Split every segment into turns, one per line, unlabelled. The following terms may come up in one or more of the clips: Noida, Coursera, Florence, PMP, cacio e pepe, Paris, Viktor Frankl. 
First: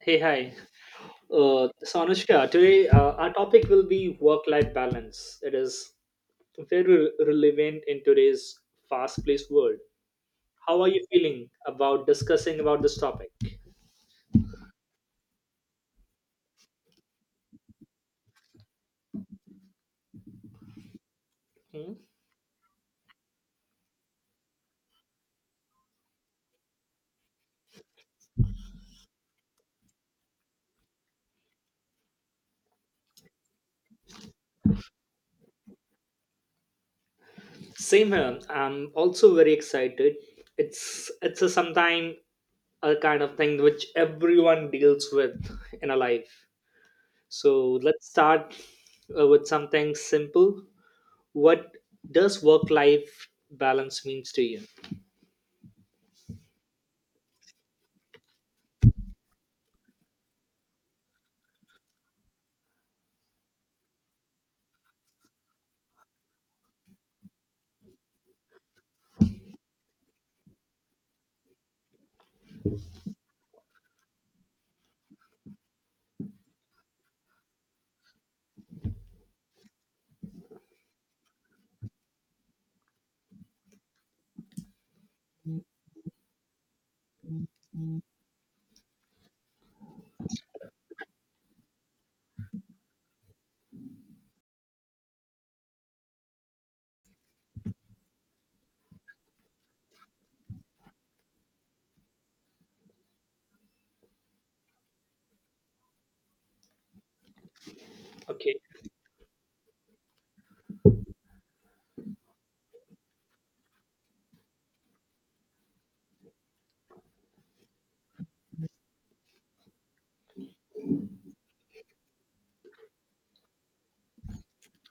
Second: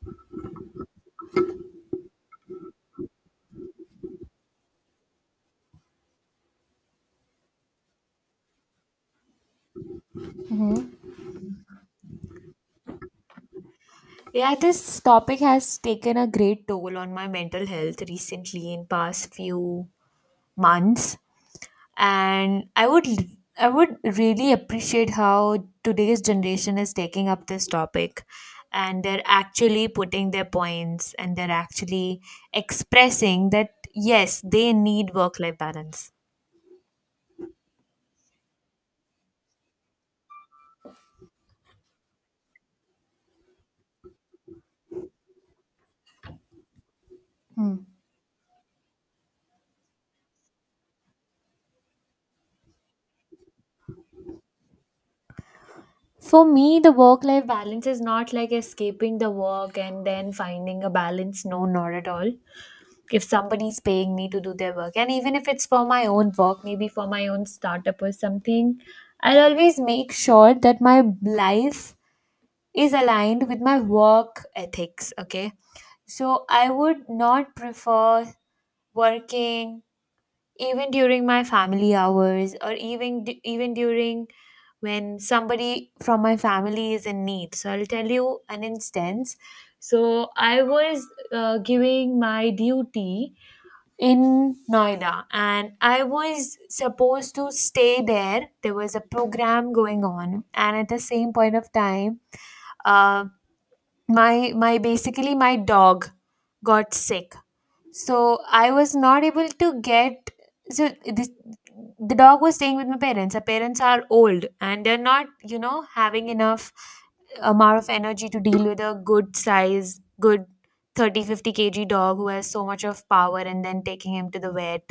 Hey, hi. Anushka, today our topic will be work life balance. It is very relevant in today's fast paced world. How are you feeling about discussing about this topic?
Yeah, this topic has taken a great toll on my mental health recently in past few months,
Hmm?
and I would really appreciate how today's generation is taking up this topic and they're actually putting their points and they're actually expressing that yes, they need work life balance.
Same here. I'm also very excited. It's a sometime a kind of thing which everyone deals with in a life. So let's start with something simple. What does work life balance means to you?
For me, the work life balance is not like escaping the work and then finding a balance. No, not at all, if somebody's paying me to do their work and even if it's for my own work, maybe for my own startup or something, I'll always make sure that my life is aligned with my work ethics, okay? So I would not prefer working even during my family hours or even even during when somebody from my family is in need. So I'll tell you an instance. So I was giving my duty in Noida and I was supposed to stay there. There was a program going on and at the same point of time, uh, my basically my dog got sick. So
Okay.
I was not able to get. So this The dog was staying with my parents. Our parents are old and they're not, you know, having enough amount of energy to deal with a good size, good 30-50 kg dog who has so much of power, and then taking him to the vet,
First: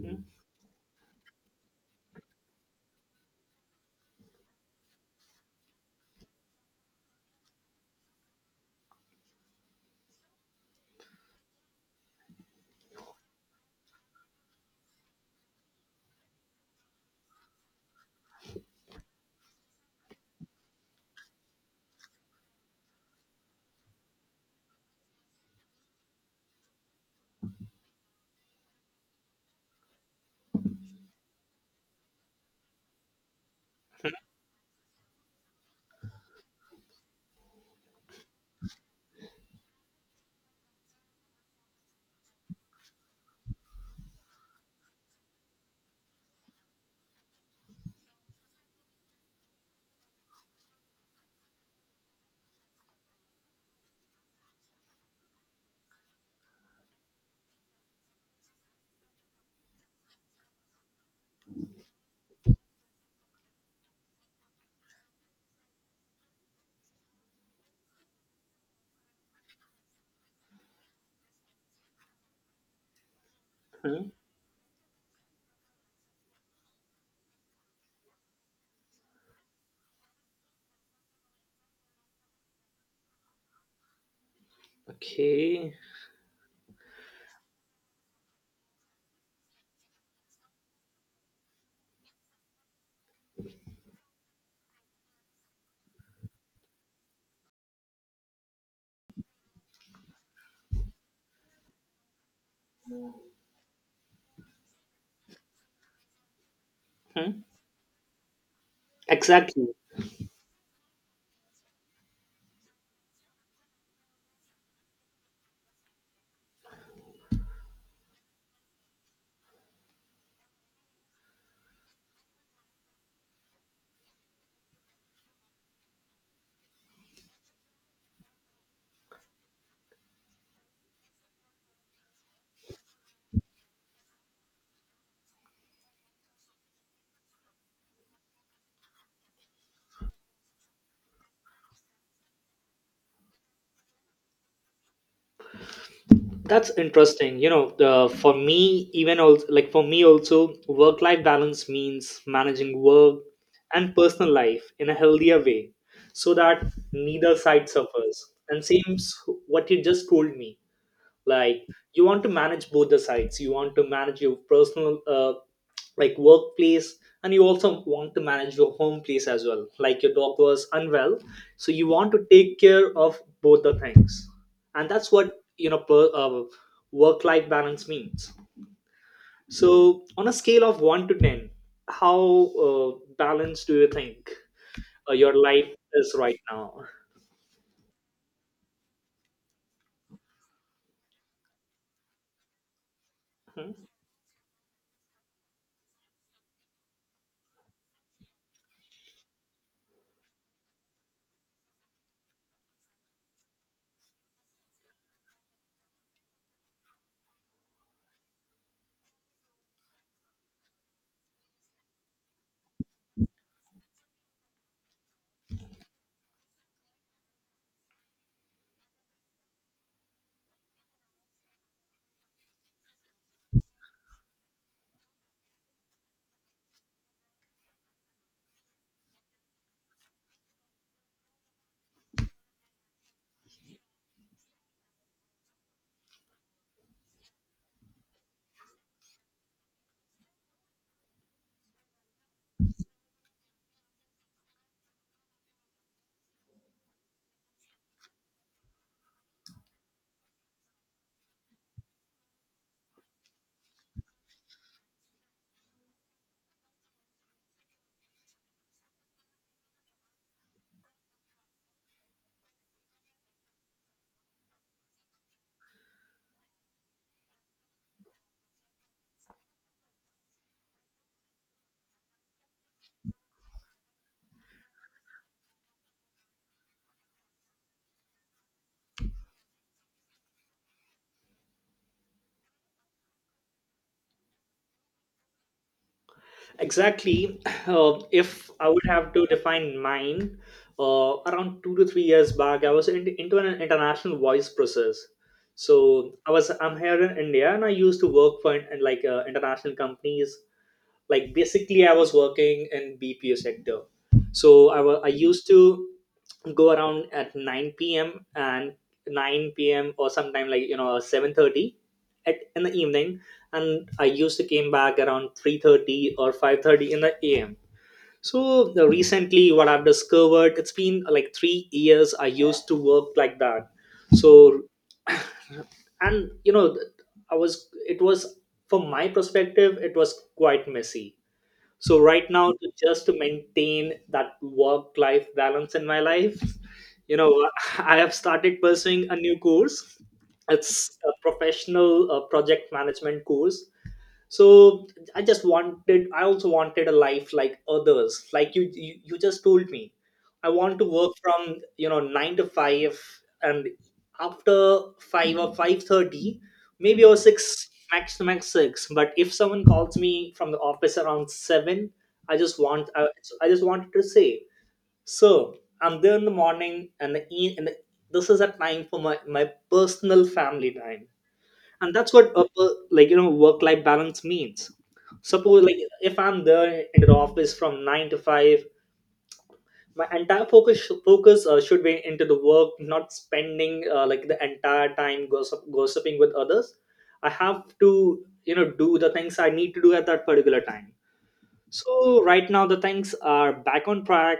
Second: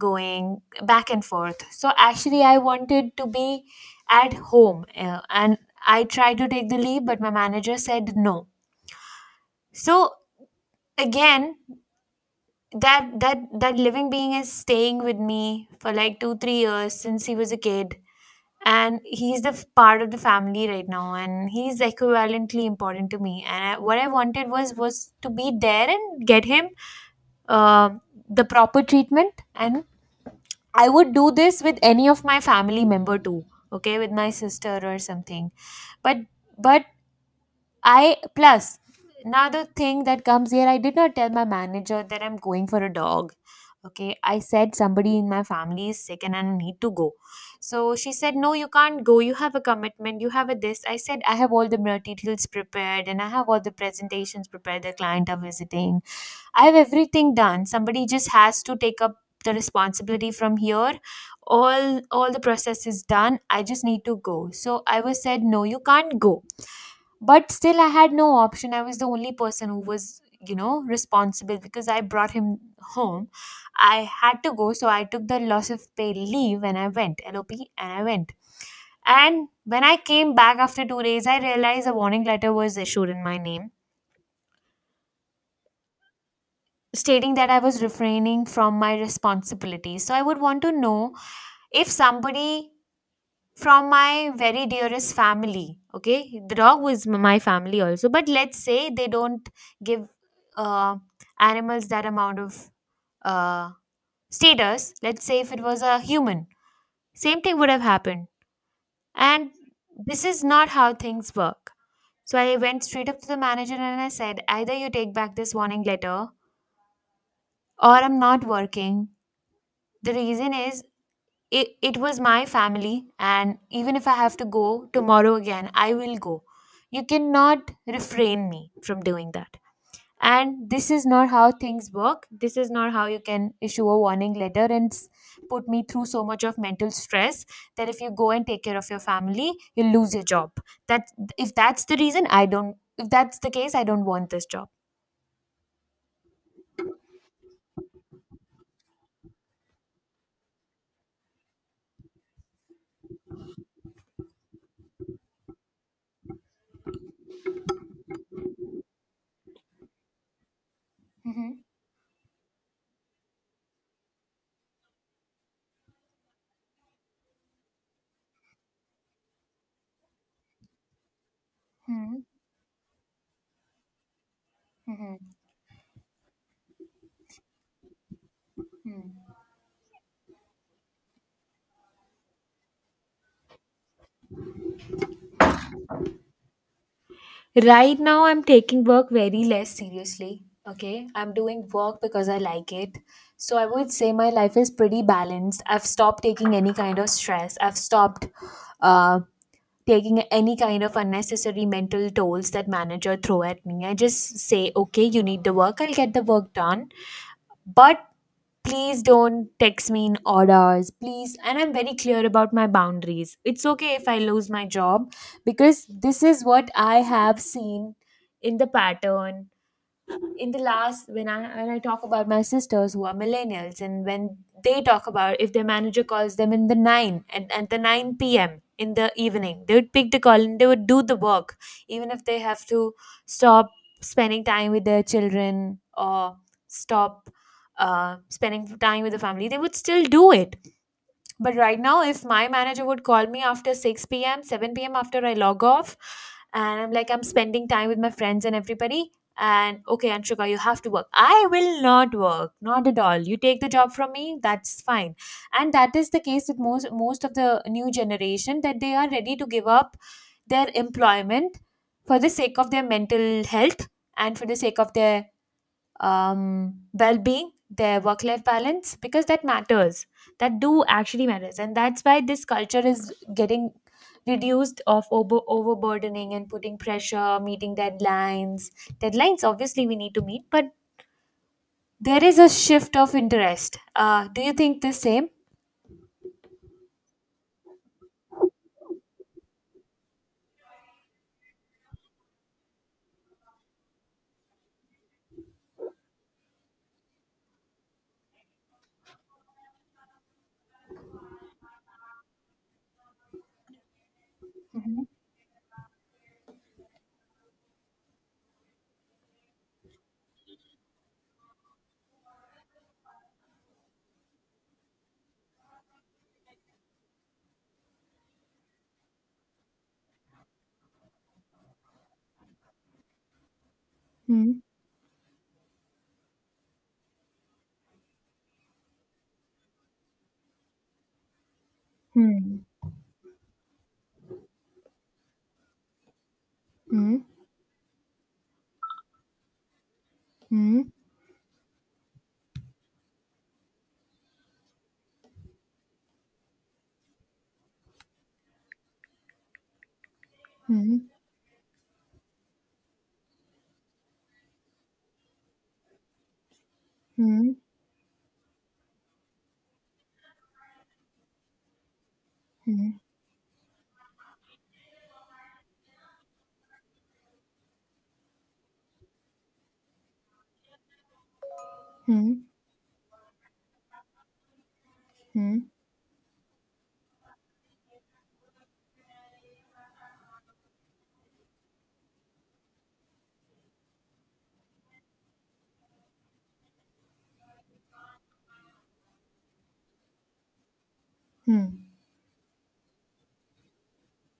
going back and forth. So actually, I wanted to be at home, and I tried to take the leave, but my manager said no. So again, that living being is staying with me for like 2-3 years since he was a kid, and he's the part of the family right now, and he's equivalently important to me, and what I wanted was to be there and get him um the proper treatment, and I would do this with any of my family member too, okay, with my sister or something. But but I plus another thing that comes here, I did not tell my manager that I'm going for a dog. Okay, I said somebody in my family is sick and I need to go. So she said, no, you can't go. You have a commitment. You have a this. I said, I have all the materials prepared and I have all the presentations prepared. The client are visiting. I have everything done. Somebody just has to take up the responsibility from here. All the process is done. I just need to go. So I was said, no, you can't go. But still I had no option. I was the only person who was, you know, responsible because I brought him home.
Hmm.
I had to go, so I took the loss of pay leave and I went, LOP, and I went. And when I came back after 2 days, I realized a warning letter was issued in my name
Okay.
stating that I was refraining from my responsibilities. So I would want to know if somebody from my very dearest family, okay, the dog was my family also, but let's say they don't give uh, animals that amount of uh, status. Let's say if it was a human,
Hmm.
same thing would have happened. And
Exactly.
this is not how things work. So I went straight up to the manager and I said, either you take back this warning letter or I'm not working. The reason is, it was my family, and even if I have to go tomorrow again, I will go. You cannot refrain me from doing that, and this is not how things work. This is not how you can issue a warning letter and put me through so much of mental stress that if you go and take care of your family, you'll lose your job. That, if that's the reason I don't if that's the case, I don't want this job.
That's interesting. You know, for me, even also, like for me also, work-life balance means managing work and personal life in a healthier way so that neither side suffers. And seems what you just told me.
Hmm.
Like, you want to manage both the sides, you want to manage your personal, like, workplace, and you also want to manage your home place as well, like your dog was unwell, so you want to take care of both the things. And that's
Hmm.
what, you know, work life balance means. So on a scale of 1 to 10, how uh, balanced do you think your life is right now?
Right now, I'm taking work very less seriously. Okay, I'm doing work because I like it. So I
Hmm?
would say my life is pretty balanced. I've stopped taking any kind of stress. I've stopped uh, taking any kind of unnecessary mental tolls that manager throw at me. I just say, okay, you need the work, I'll get the work done, but please don't text me in orders, please, and I'm very clear about my boundaries. It's okay if I lose my job, because this is what I have seen in the pattern in the last, when I talk about my sisters who are millennials, and when they talk about, if their manager calls them in the nine and at the 9 p.m. in the evening, they would pick the call and they would do the work, even if they have to stop spending time with their children or stop spending time with the family, they would still do it. But right now, if my manager would call me after 6 p.m., 7 p.m., after I log off, and I'm like, I'm spending time with my friends and everybody. And okay, Anshika, you have to work. I will not work, not at all. You take the job from me, that's fine. And that is the case with most of the new generation, that they are ready to give up their employment for the sake of their mental health and for the sake of their well-being, their work-life balance, because that matters. That do actually matters, and that's why this culture is getting reduced of overburdening and putting pressure, meeting deadlines. Deadlines obviously we need to meet, but there is a shift of interest. Do you think the same?
Exactly. If I would have to define mine, around 2 to 3 years back, I was in, into an international voice process. So I'm here in India, and I used to work for in, like, international companies, like, basically I was working in BPO sector. So I used to go around at 9 p.m and 9 p.m, or sometime, like, you know, 7:30 at in the evening. And I used to came back around 3:30 or 5:30 in the am. So the, recently what I've discovered, it's been like 3 years I used to work like that.
Hmm.
So, and you know I was it was, from my perspective, it was quite messy. So right now,
Hmm.
to just to maintain that work life balance in my life, you
Hmm.
know, I have started pursuing a new course.
Hmm.
It's a professional project management course. So I also wanted a life like others, like, you just told me. I want to
Hmm.
work from, you know, 9 to 5, and after 5 or 5:30 maybe, or
Hmm.
6, max to max 6. But if someone calls me from the office around 7, i just want
Hmm.
i, I just wanted to say, sir, I'm there in the morning, and the this is a time for my personal family time. And that's what,
Hmm.
like, you know, work life balance means. Suppose, like, if I'm there in the office from 9 to 5, my entire focus should be into the work, not spending, like, the entire time gossiping with others. I have to, you know, do the things I need to do at that particular time.
Hmm.
So right now the things are back on track.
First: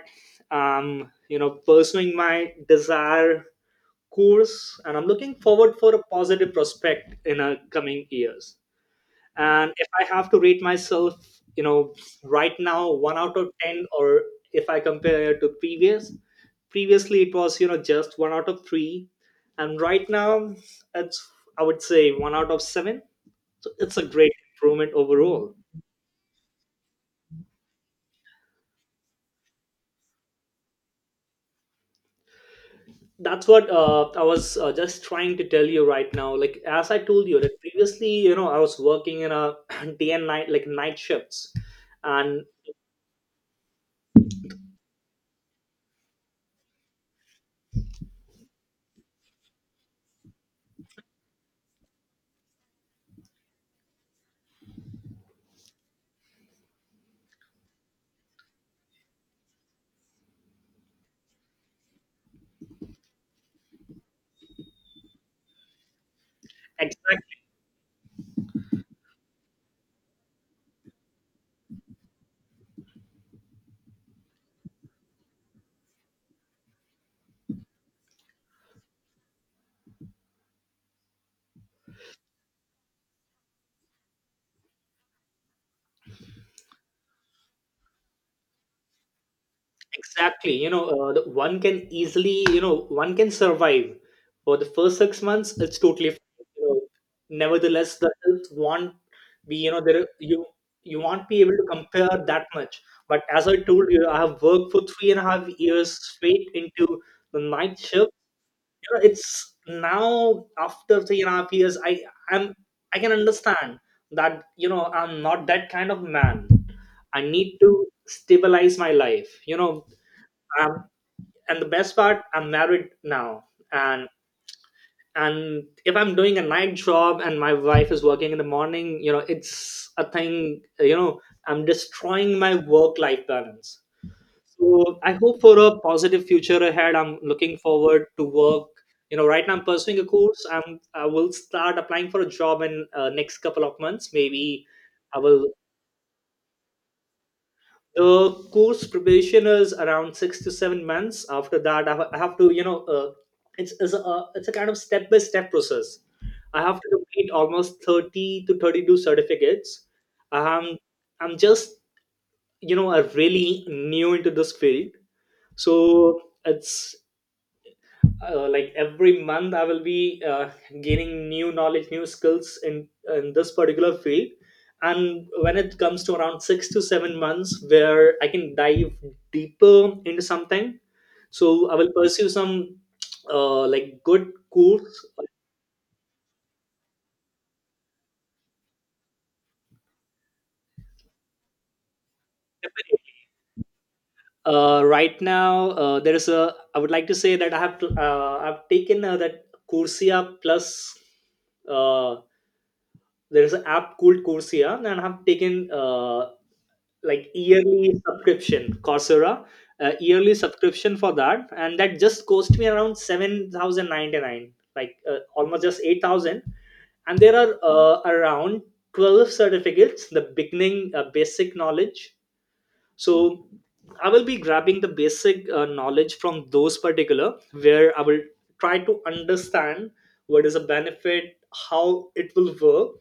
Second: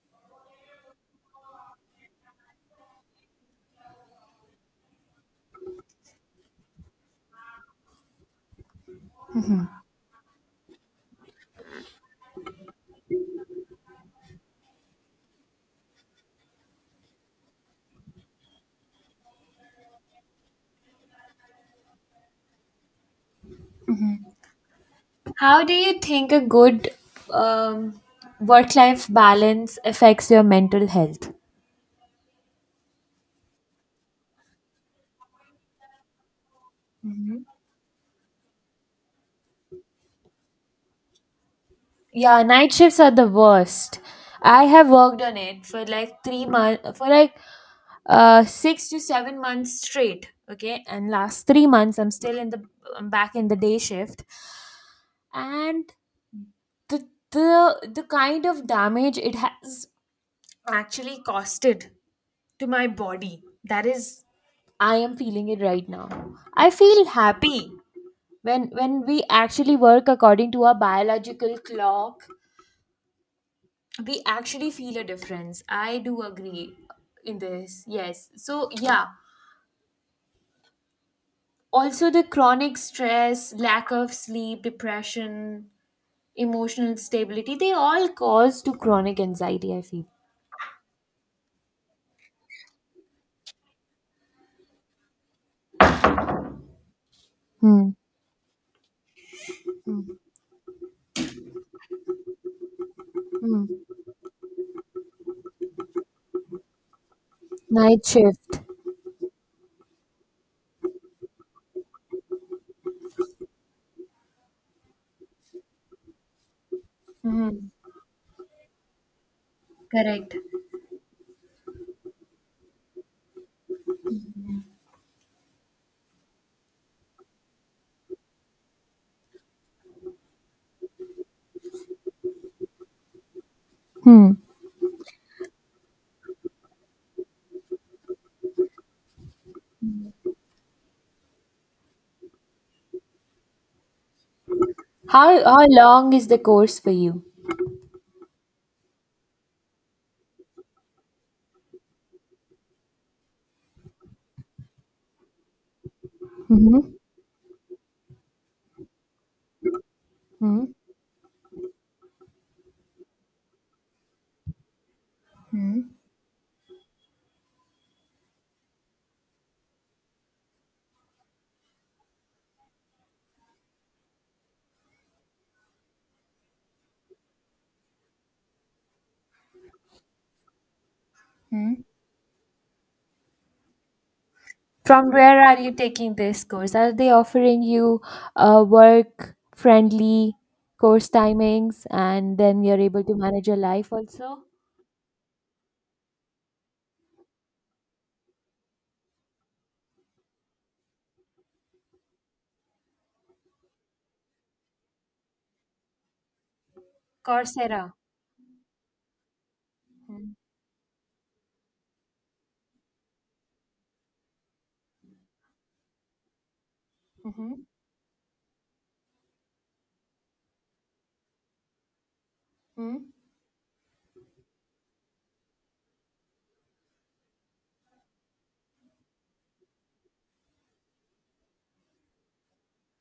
Um, you know, pursuing my desire course, and I'm looking forward for a positive prospect in our coming years. And if I have to rate myself, you know, right now 1 out of 10, or if I compare to previous, previously it was, you know, just 1 out of 3, and right now it's, I would say, 1 out of 7. So it's a great improvement overall.
How do you think a good um, work life balance affects your mental health?
That's what I was just trying to tell you right now, like, as I told you that previously, you know, I was working in a day and night, like night shifts. And
Yeah, night shifts are the worst. I have worked on it for like 3 months, for like 6 to 7 months straight. Okay, and last 3 months I'm still in the, I'm back in the day shift, and the the kind of damage it has actually costed to my body. That is, I am feeling it right now. I feel
exactly.
happy when we actually work according to our biological clock, we actually feel a difference. I do agree in this, yes. So yeah, also the chronic stress, lack of sleep, depression, emotional stability, they all cause to chronic anxiety, I feel.
Exactly, you know, one can easily, you know, one can survive for the first 6 months, it's totally fine, you know.
Hmm.
Nevertheless, the health won't be, you know, there, you won't be able to compare that much. But as I
Hmm.
told you, I have worked for 3.5 years straight into the night
Night
shift.
shift.
You know, it's now after 3.5 years, i'm I can understand that, you know, I'm not that kind of man. I need to stabilize my life, you know.
Correct.
I'm And the best part, I'm married now. and and if I'm doing a night job and my wife is working in the morning, you know, it's a thing, you know, I'm destroying my work life balance. So I hope for a positive future ahead. I'm looking forward to work. You know, right now I'm pursuing a course. I will start applying for a job in next couple of months maybe. I
how
will.
how long is the course for you?
The course preparation is around 6 to 7 months. After that I have to, you know, it's a kind of step by step process. I have to complete almost 30 to 32 certificates.
Hmm.
um, I'm just, you know, I really new into this field. So it's, like, every month I will be gaining new knowledge, new skills, in this particular field. And when it comes to around 6 to 7 months, where I can dive deeper into something, so I will pursue some, like, good course.
From where are you taking this course? Are they offering you work friendly course timings and then you're able to manage your life also?
Right now there is a, I would like to say that I've taken that Coursera Plus. uh, there is an app called Coursera, and I have taken, like,
Coursera.
yearly subscription Coursera,
Mm-hmm.
yearly subscription for that, and that just cost me around 7,099, like, almost just 8,000. And there are, around 12 certificates, the beginning, basic knowledge.
Mm-hmm.
So I will be grabbing the basic knowledge from those particular, where I will try to understand what is a benefit, how it will work.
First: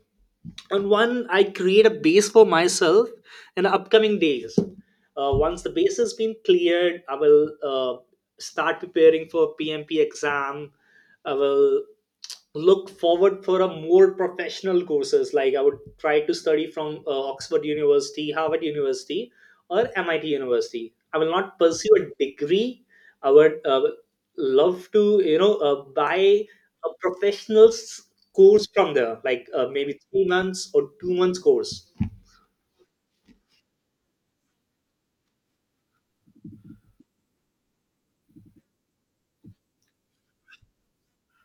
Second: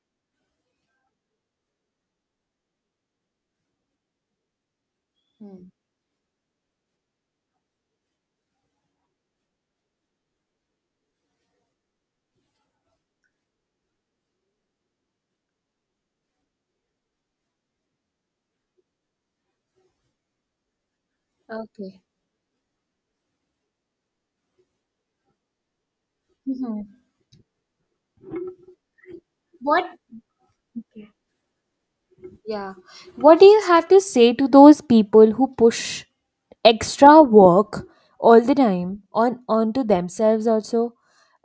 And one I create a base for myself in the upcoming days, once the base has been cleared, I will start preparing for PMP exam. I will look forward for a more professional courses. Like, I would try to study from oxford university, harvard university, or MIT university. I will not pursue a
Okay.
degree. I would, love to, you know, buy
Hmm.
a professional's course from there, like,
What
maybe 3 months or 2 months course.
Yeah. What do you have to say to those people who push extra work all the time on onto themselves also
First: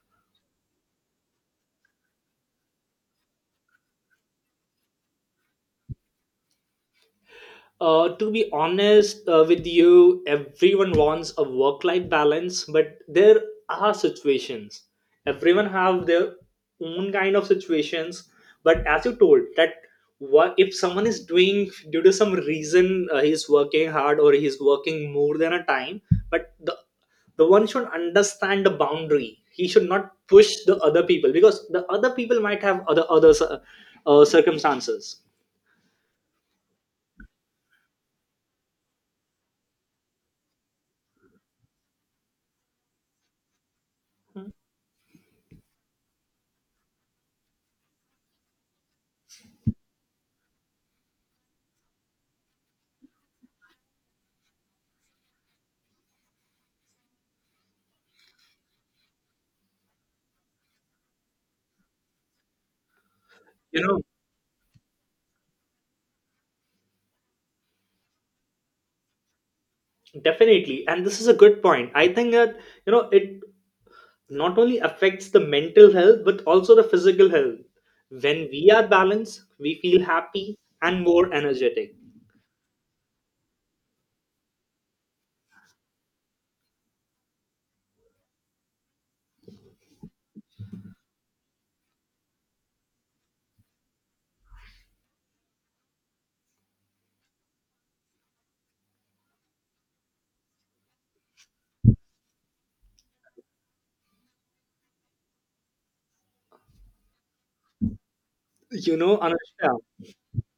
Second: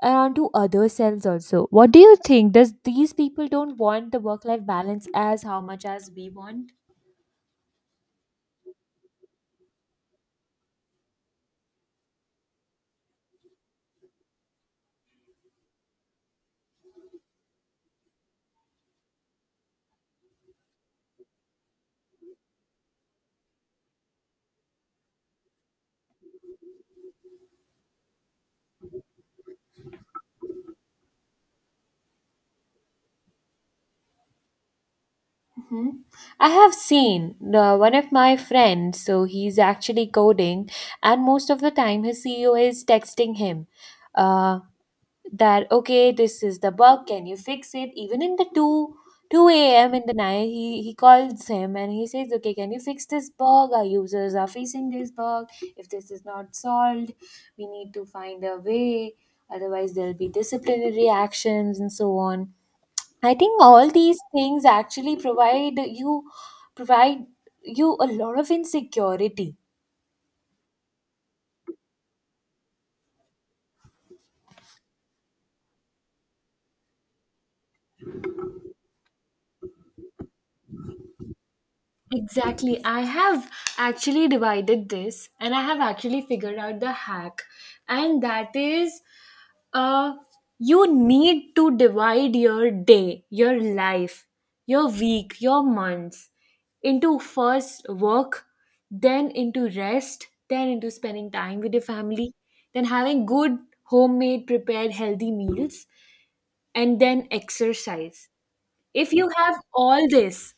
and onto other selves also? What do you think? Does these people don't want the work life balance as how much as we want?
To be honest with you, everyone wants a work-life balance, but there are situations. Everyone have their own kind of situations. But as you told, that what if someone is doing due to some reason, he's working hard or he's working more than a time, but the one should understand the boundary. He should not push the other people because the other people might have other circumstances.
Hmm. I have seen one of my friends, so he's actually coding, and most of the time his CEO is texting him. Uh, that okay, this is the bug, can you fix it? Even in the 2 a.m. in the night, he calls him and he says, okay, can you fix this bug? Our users are facing this bug. If this is not solved, we need to find a way, otherwise there'll be disciplinary actions and so on. I think
You
all
know,
these things actually provide you a lot of insecurity.
definitely, and this is a good point. I think that, you know, it not only affects the mental health but also the physical health. When we are balanced, we feel happy and more energetic.
Exactly. I have actually divided this and I have actually figured out the hack. And that is, uh you need to divide your day, your life, your week, your months into first work, then into rest, then into spending time with your family, then having good homemade prepared healthy meals, and then exercise.
You
If
know,
you have
Anushka.
all this,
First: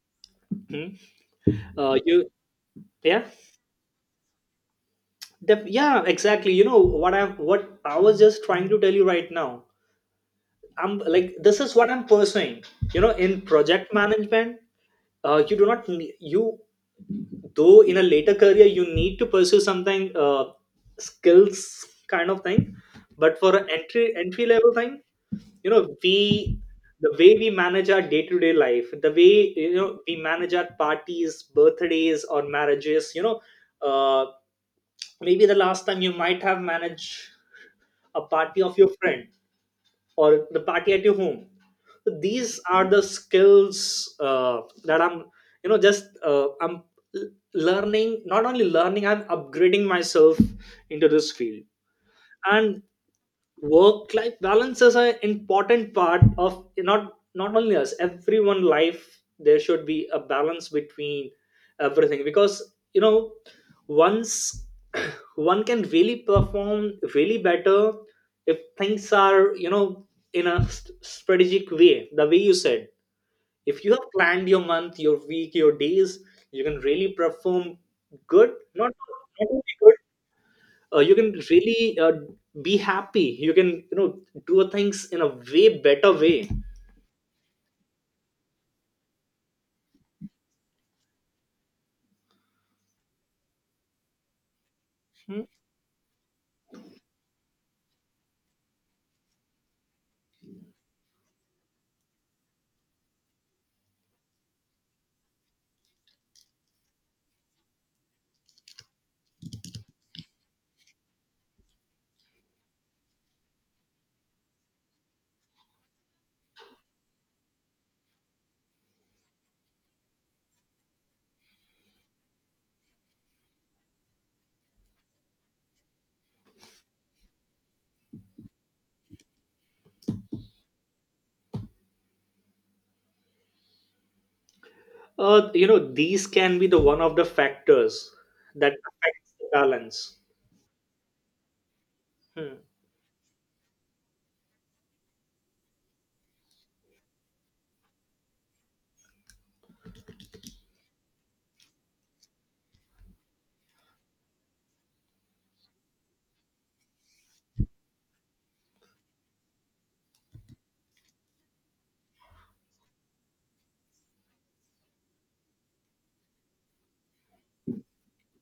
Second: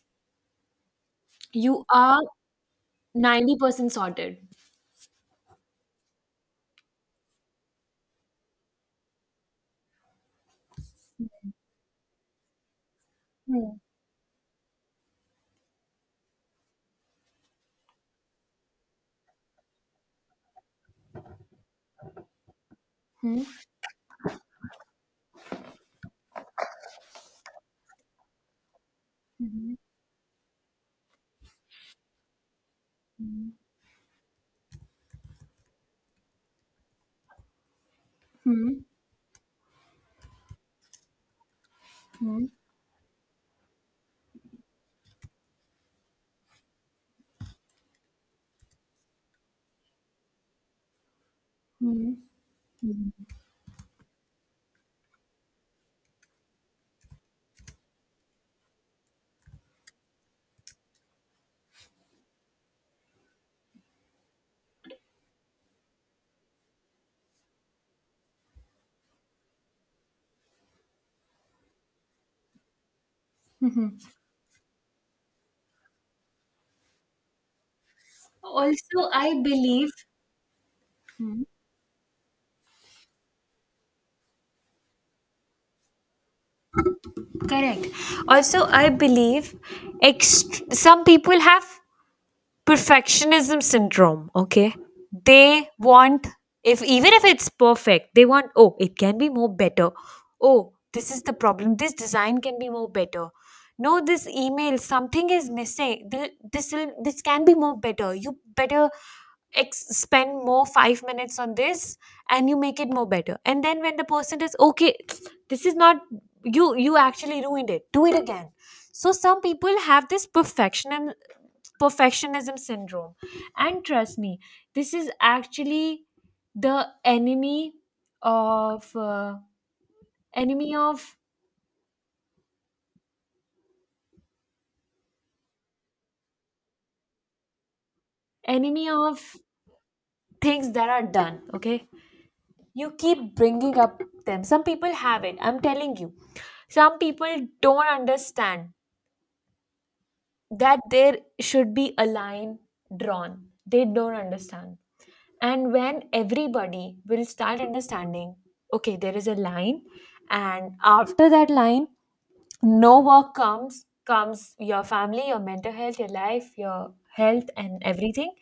Hmm.
you
Uh,
are
you, yeah.
90% sorted.
Yeah, exactly. You know what I am, what I was just trying to tell you right now. I'm like, this is what I'm pursuing, you know, in
Hmm.
project management. You do not ne- You, though, in a later career you need to pursue something, skills kind of thing. But
Hmm.
for an entry level thing, you know, we the way we manage our day-to-day life, the way, you know, we manage our parties, birthdays or marriages, you know, uh, maybe the last time you might have managed a party of your friend or the party at your home. So these are the skills that I'm you know just I'm learning, not only learning, I'm upgrading myself into this field. And work life balance is an important part of not only us, everyone life. There should be a balance between everything because, you know, once one can really perform really better if things are, you know, in a strategic way, the way you said. If you have planned your month, your week, your days, you can really perform good. Not
Also, I
not only
believe,
good You can really be happy, you can, you know, do things in a way better way.
Correct. Also, I believe some people have perfectionism syndrome, okay?
Hmm.
They want, if even if it's perfect, they want, oh, it can be more better. Oh, this is the problem. This design can be more better. No, this email, something is missing. This can be more better. You better spend more 5 minutes on this and you make it more better, and then when the person is okay, this is not, you actually ruined it, do it again. So some people have this perfectionism syndrome, and trust me, this is actually the of uh, enemy of
You know these can be the one of the factors that
enemy
affects
of
the balance.
things that are done, okay?
Hmm.
You keep bringing up them. Some people have it, I'm telling you. Some people don't understand that there should be a line drawn. They don't understand. And when everybody will start understanding, okay, there is a line, and after that line, no work comes your family, your mental health, your life, your health, and everything.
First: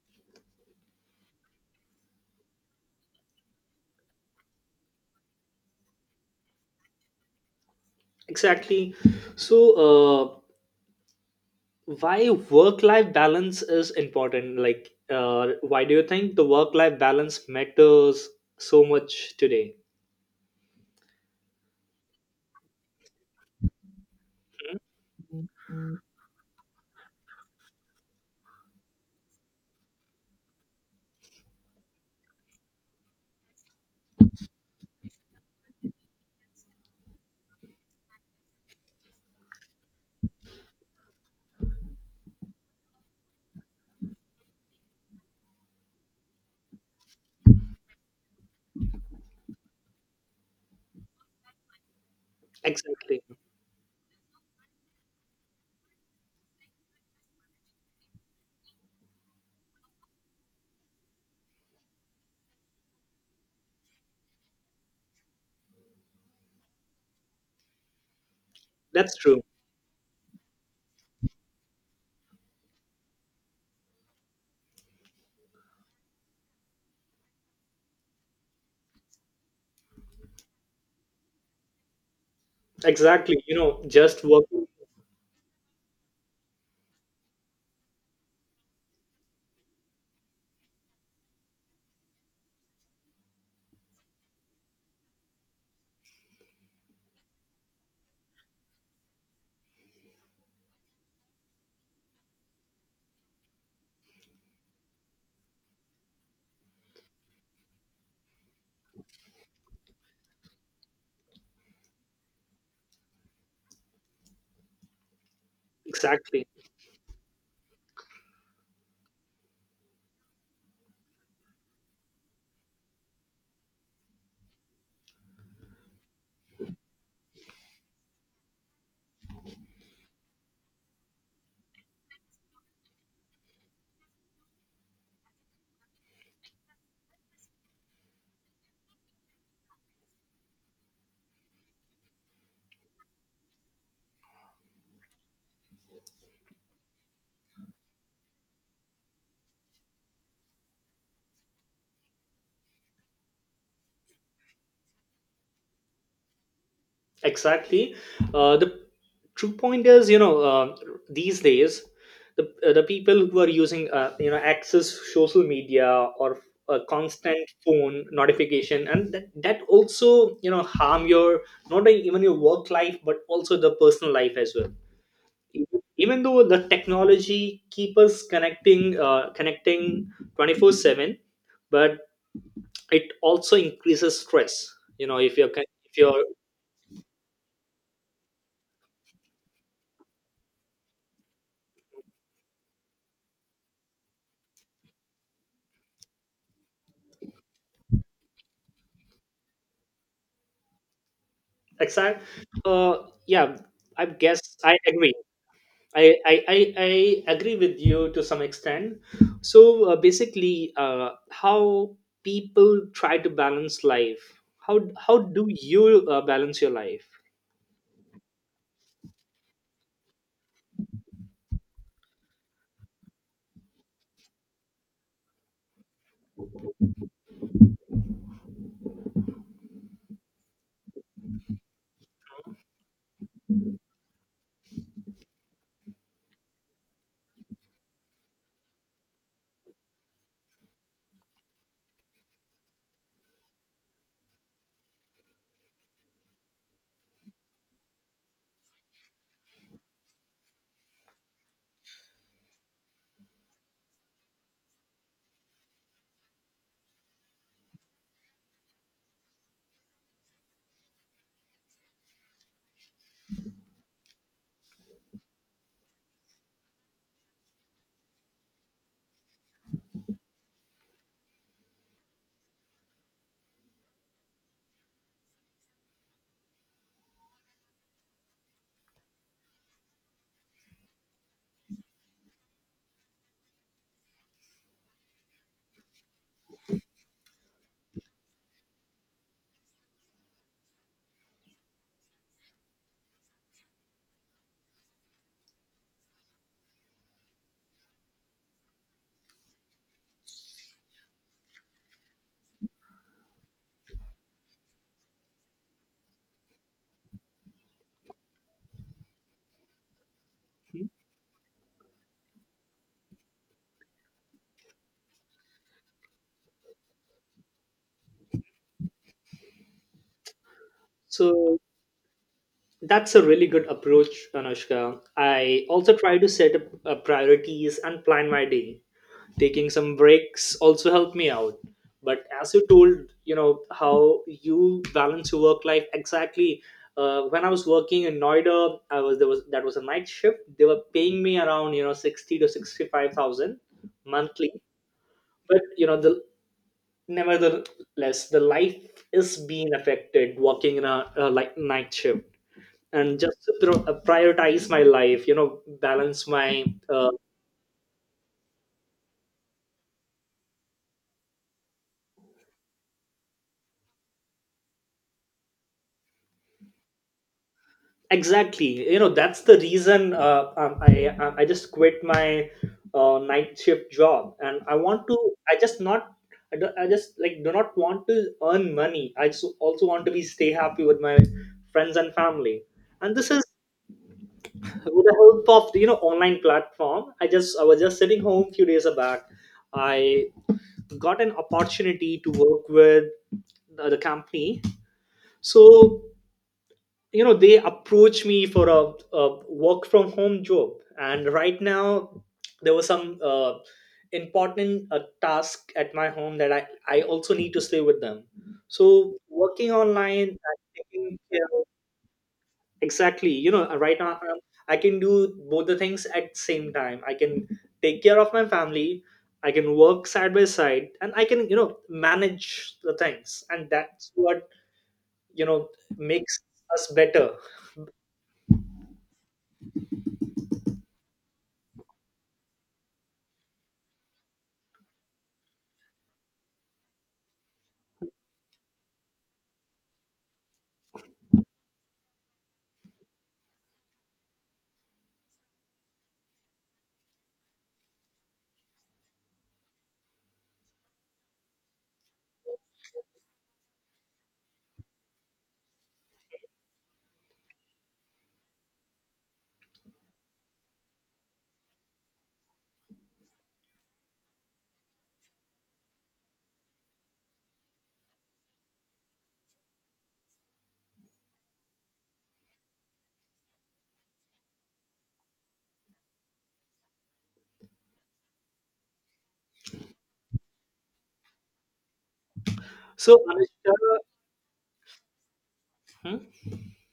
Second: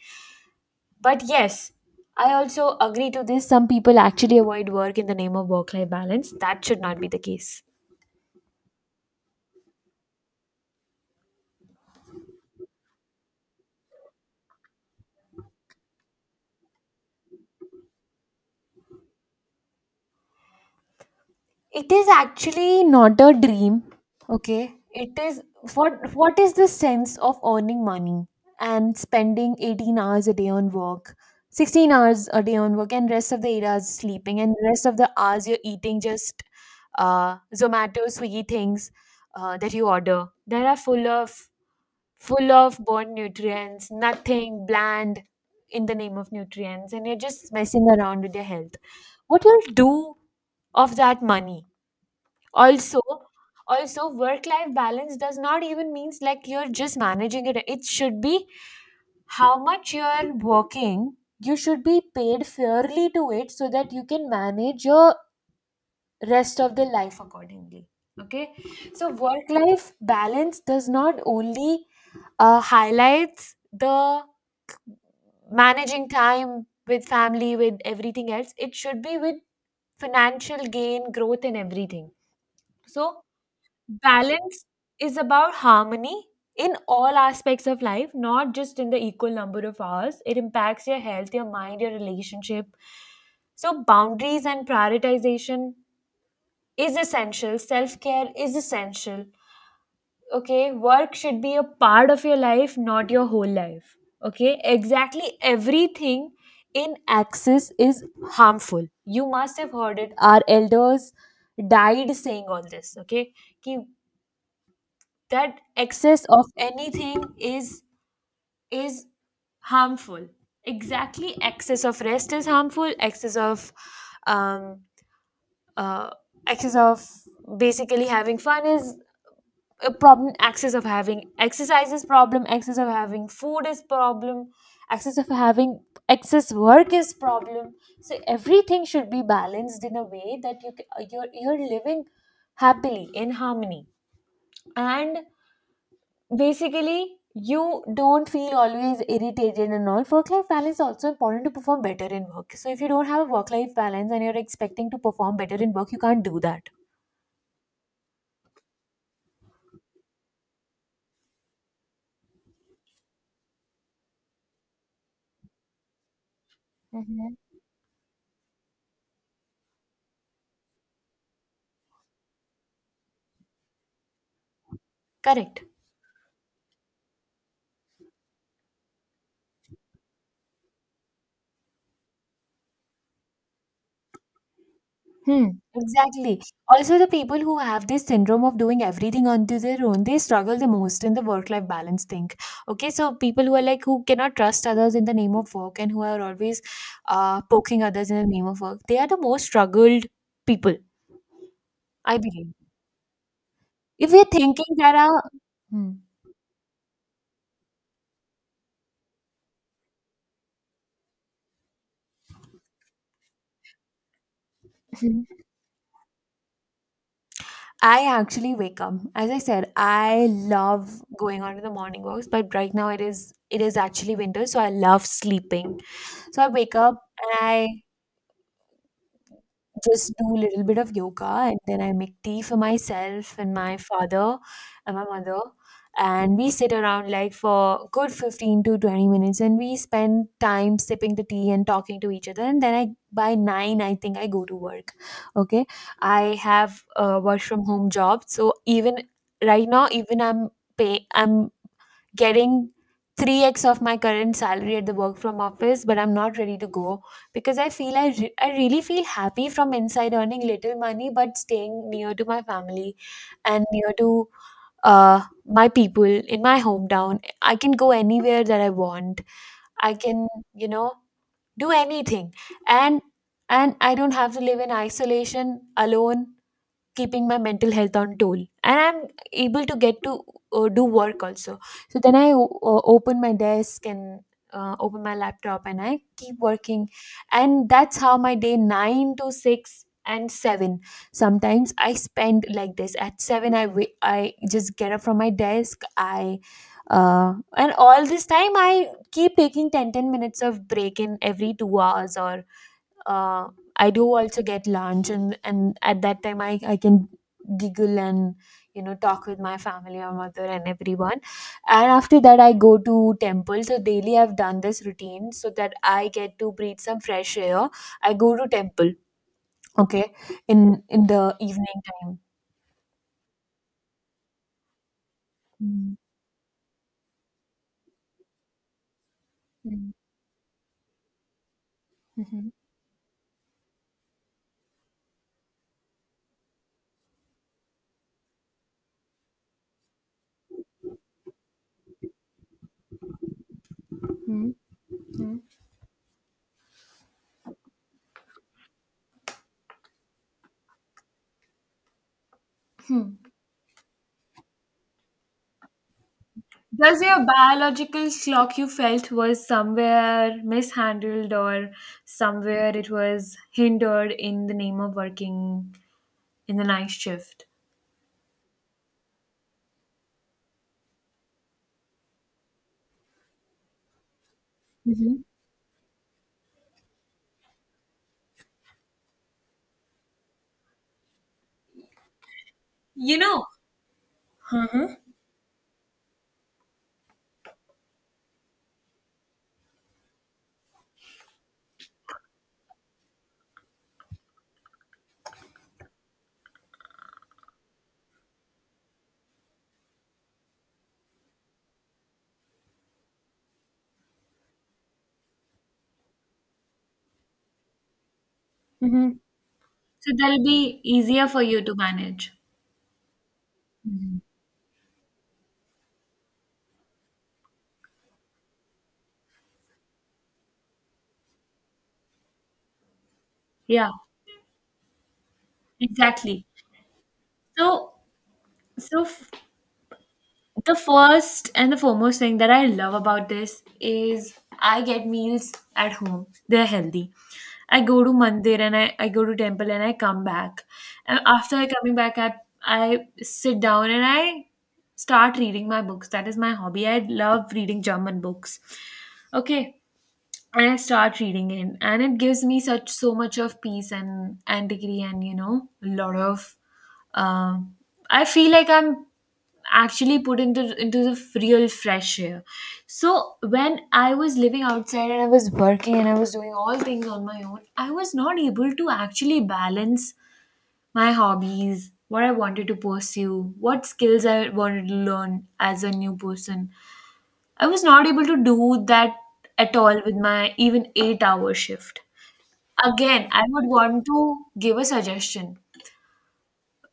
But yes, I also agree to this. Some people actually avoid work in the name of work life balance. That should not be the case.
Exactly. So, uh, why work life balance is important, like, why do you think the work life balance matters so much today?
It is actually not a dream, okay? It is what is the sense of earning money and spending 18 hours a day on work, 16 hours a day on work, and rest of the 8 hours sleeping, and rest of the hours you're eating just Zomato, Swiggy things that you order. That are full of born nutrients, nothing bland in the name of nutrients, and you're just messing around with your health. What you'll do of that money? Also,
Exactly.
also work life balance does not even means like you're just managing it, it should be how much you're working, you should be paid fairly to it so that you can manage your rest of the life accordingly. Okay, so
That's true.
work life balance does not only highlights the managing time with family with everything else, it should be with financial gain, growth, and everything. So
Exactly, you know, just work.
balance is about harmony in all aspects of life, not just in the equal number of hours. It impacts your health, your mind, your relationship. So, boundaries and prioritization is essential, self care is essential. Okay, work should be a part of your life, not your whole life. Okay, exactly, everything in excess is harmful. You must have heard it. Our elders died saying all this. Okay, कि that excess of
Exactly.
anything is harmful. Exactly, excess of rest is harmful, um uh excess of basically having fun is a problem, excess of having exercise is problem, excess of having food is problem, excess of having excess work is problem. So everything should be balanced in a way that you're living happily in harmony, and basically you don't feel always irritated and all. Work life balance is also important to perform better in work, so if you don't have a work life balance and you're expecting to perform better in work, you can't do that.
Exactly. The true point is, you know, these days, the people who are using, you know, access social media, or a constant phone notification, and that also, you know, harm your not only even your work life but also the personal life as well.
Correct.
Even though the technology keep us connecting, connecting 24/7, but it also increases stress. You know, if
Hmm.
if you're.
Exactly, also the people who have this syndrome of doing everything onto their own, they struggle the most in the work life balance thing. Okay, so people who are like who cannot trust others in the name of work and who are always poking others in the name of work, they are the most struggled people, I
Exact.
believe.
Uh, yeah, I
If we're
guess
thinking
I
there
agree.
are. Hmm.
I, I, I, I agree with you to some extent. So, basically, how people try to balance life. How
Mhm.
do you balance your life?
I actually wake up. As I said, I love going on to the morning walks, but right now it is actually winter, so I love sleeping. So I wake up and I just do a little bit of yoga, and then I make tea for myself and my father and my mother. And we sit around like for good 15 to 20 minutes and we spend time sipping the tea and talking to each other. And then I, by 9, I think, I go to work. Okay. I have a work from home job. So even right now, even I'm pay, I'm getting 3x of my current salary at the work from office, but I'm not ready to go because I feel I, I really feel happy from inside earning little money but staying near to my family and near to uh my people in my hometown. I can go anywhere that I want, I can, you know, do anything, and and I don't have to live in isolation alone keeping my mental health on tool, and I'm able to get to do work also. So then I open my desk and open my laptop and I keep working, and that's how my day 9 to 6 and 7. Sometimes I spend like this, at 7 I I just get up from my desk, I uh, and all this time I keep taking 10 10 minutes of break in every 2 hours or uh, I do also get lunch, and at that time I can giggle and, you know, talk with my family or mother and
Hmm.
everyone. And after that, I go to temple. So daily I've done this routine so that I get to breathe some fresh air. I go to temple, okay, in the
So
evening time.
that's a really good approach, Anushka. I also try to set up priorities and plan my day. Taking some breaks also helped me out. But
Mm-hmm.
as you told, you know, how you balance your work life, exactly, when I was working in Noida, I was there was, that was a night shift. They were paying me around, you know, 60 to 65,000 monthly. But you know the, nevertheless, the life is being affected working in a like night shift. And just to prioritize my life, you know, balance my,
Does
uh,
your biological clock you felt was somewhere mishandled or somewhere it was hindered in the name of working in the night shift?
exactly. You know, that's the reason, I just quit my night shift job, and I want to. I just not. I just, like, do not want to earn money. I just also want to be stay happy with my friends and family. And this is with the help of the, you know, online platform. I just I was just sitting home few days back. I got an opportunity to work with the company. So, you know, they approached me for a work from home job. And right now there was some important task at my home, that I also need to stay with them.
Hmm.
So working
So
online and
that'll be
taking
easier for
care
you
of,
to manage.
exactly, you know, right now, I can do both the things at same time. I can take care of my family, I can work side by side, and I can, you know, manage the things. And
Yeah,
that's what, you know, makes
exactly.
us better.
So, so, the first and the foremost thing that I love about this is I get meals at home. They're healthy. I go to mandir and I go to temple and I come back. And after I coming back, I sit down and I start reading my books. That is my hobby. I love reading German books. Okay. And I start reading it, and it gives me such so much of peace and antiquity, and you know, a lot of. Um, I feel like I'm actually put into into the real fresh air. So when I was living outside and I was working and I was doing all things on my own, I was not able to actually balance my hobbies, what I wanted to pursue, what skills I wanted to learn as a new person. I was not able to do that at all with my even 8-hour shift.
So,
Again, I would
Anushka,
want to give a suggestion.
hmm?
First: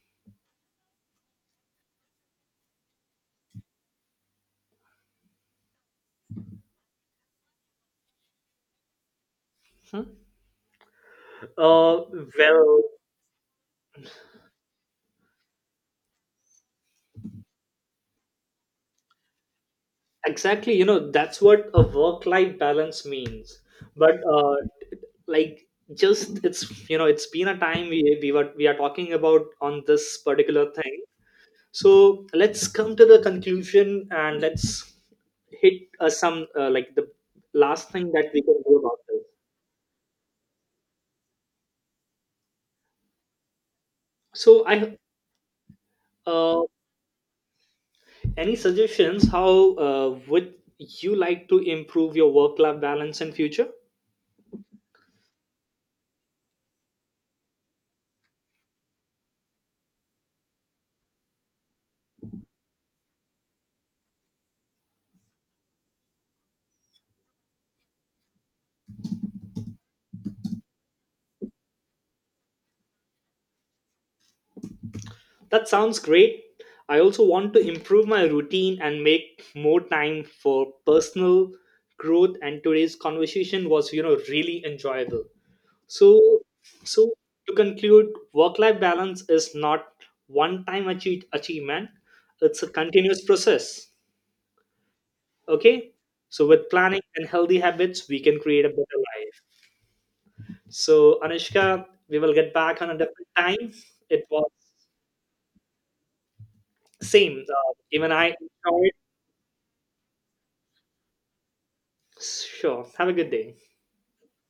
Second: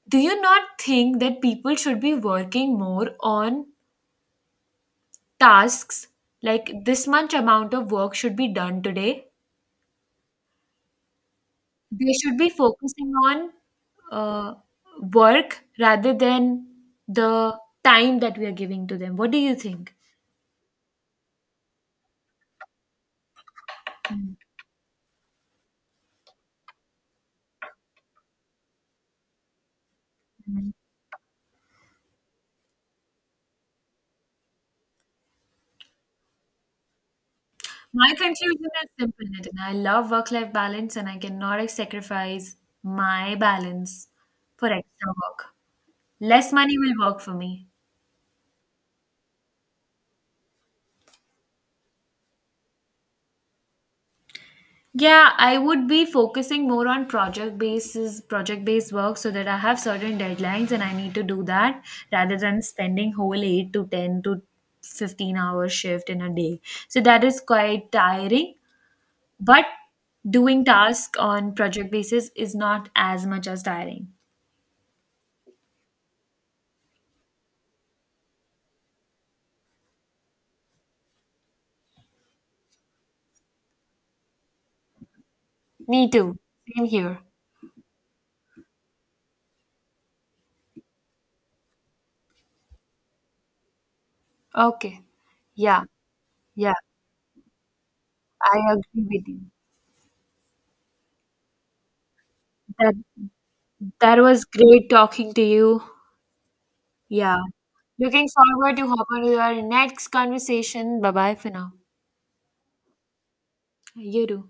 Do you not think that people should be working more on tasks, like this much amount of work should be done today?
Hmm? uh,
They should be
well,
focusing on uh, work rather than the time that we are giving to them. What do you think?
exactly, you know, that's what a work-life balance means. But, like, just it's, you know, it's been a time we are talking about on this particular thing. So let's come to the conclusion, and let's hit, some, like, the last
My
thing that we can
conclusion
do
is
about this.
simple, Nitin. I love work-life balance and I cannot sacrifice my balance
So,
for
I,
extra work. Less
uh,
money will work for me.
any suggestions how would you like to improve your work-life balance in future?
Yeah, I would be focusing more on project basis, project-based work so that I have certain deadlines and I need to do that rather than spending whole 8 to 10 to 15 hour shift in a day. So that is quite tiring, but doing task on project basis is not as much as tiring.
That sounds great. I also want to improve my routine and make more time for personal growth. And today's conversation was, you know, really enjoyable.
Me too.
So,
Same
so
here.
to conclude, work life balance is not one time achievement. It's a continuous process.
Okay. Yeah,
Okay? So with
yeah,
planning and healthy habits we can
I
create a better
agree with you.
life. So, Anushka, we will get back on
That
a different time.
that
It
was
was
great talking to you. Yeah.
same. Even
Looking
I
forward to
enjoyed.
hop on to our next conversation. Bye bye for now.
Sure. Have a good day.
You do.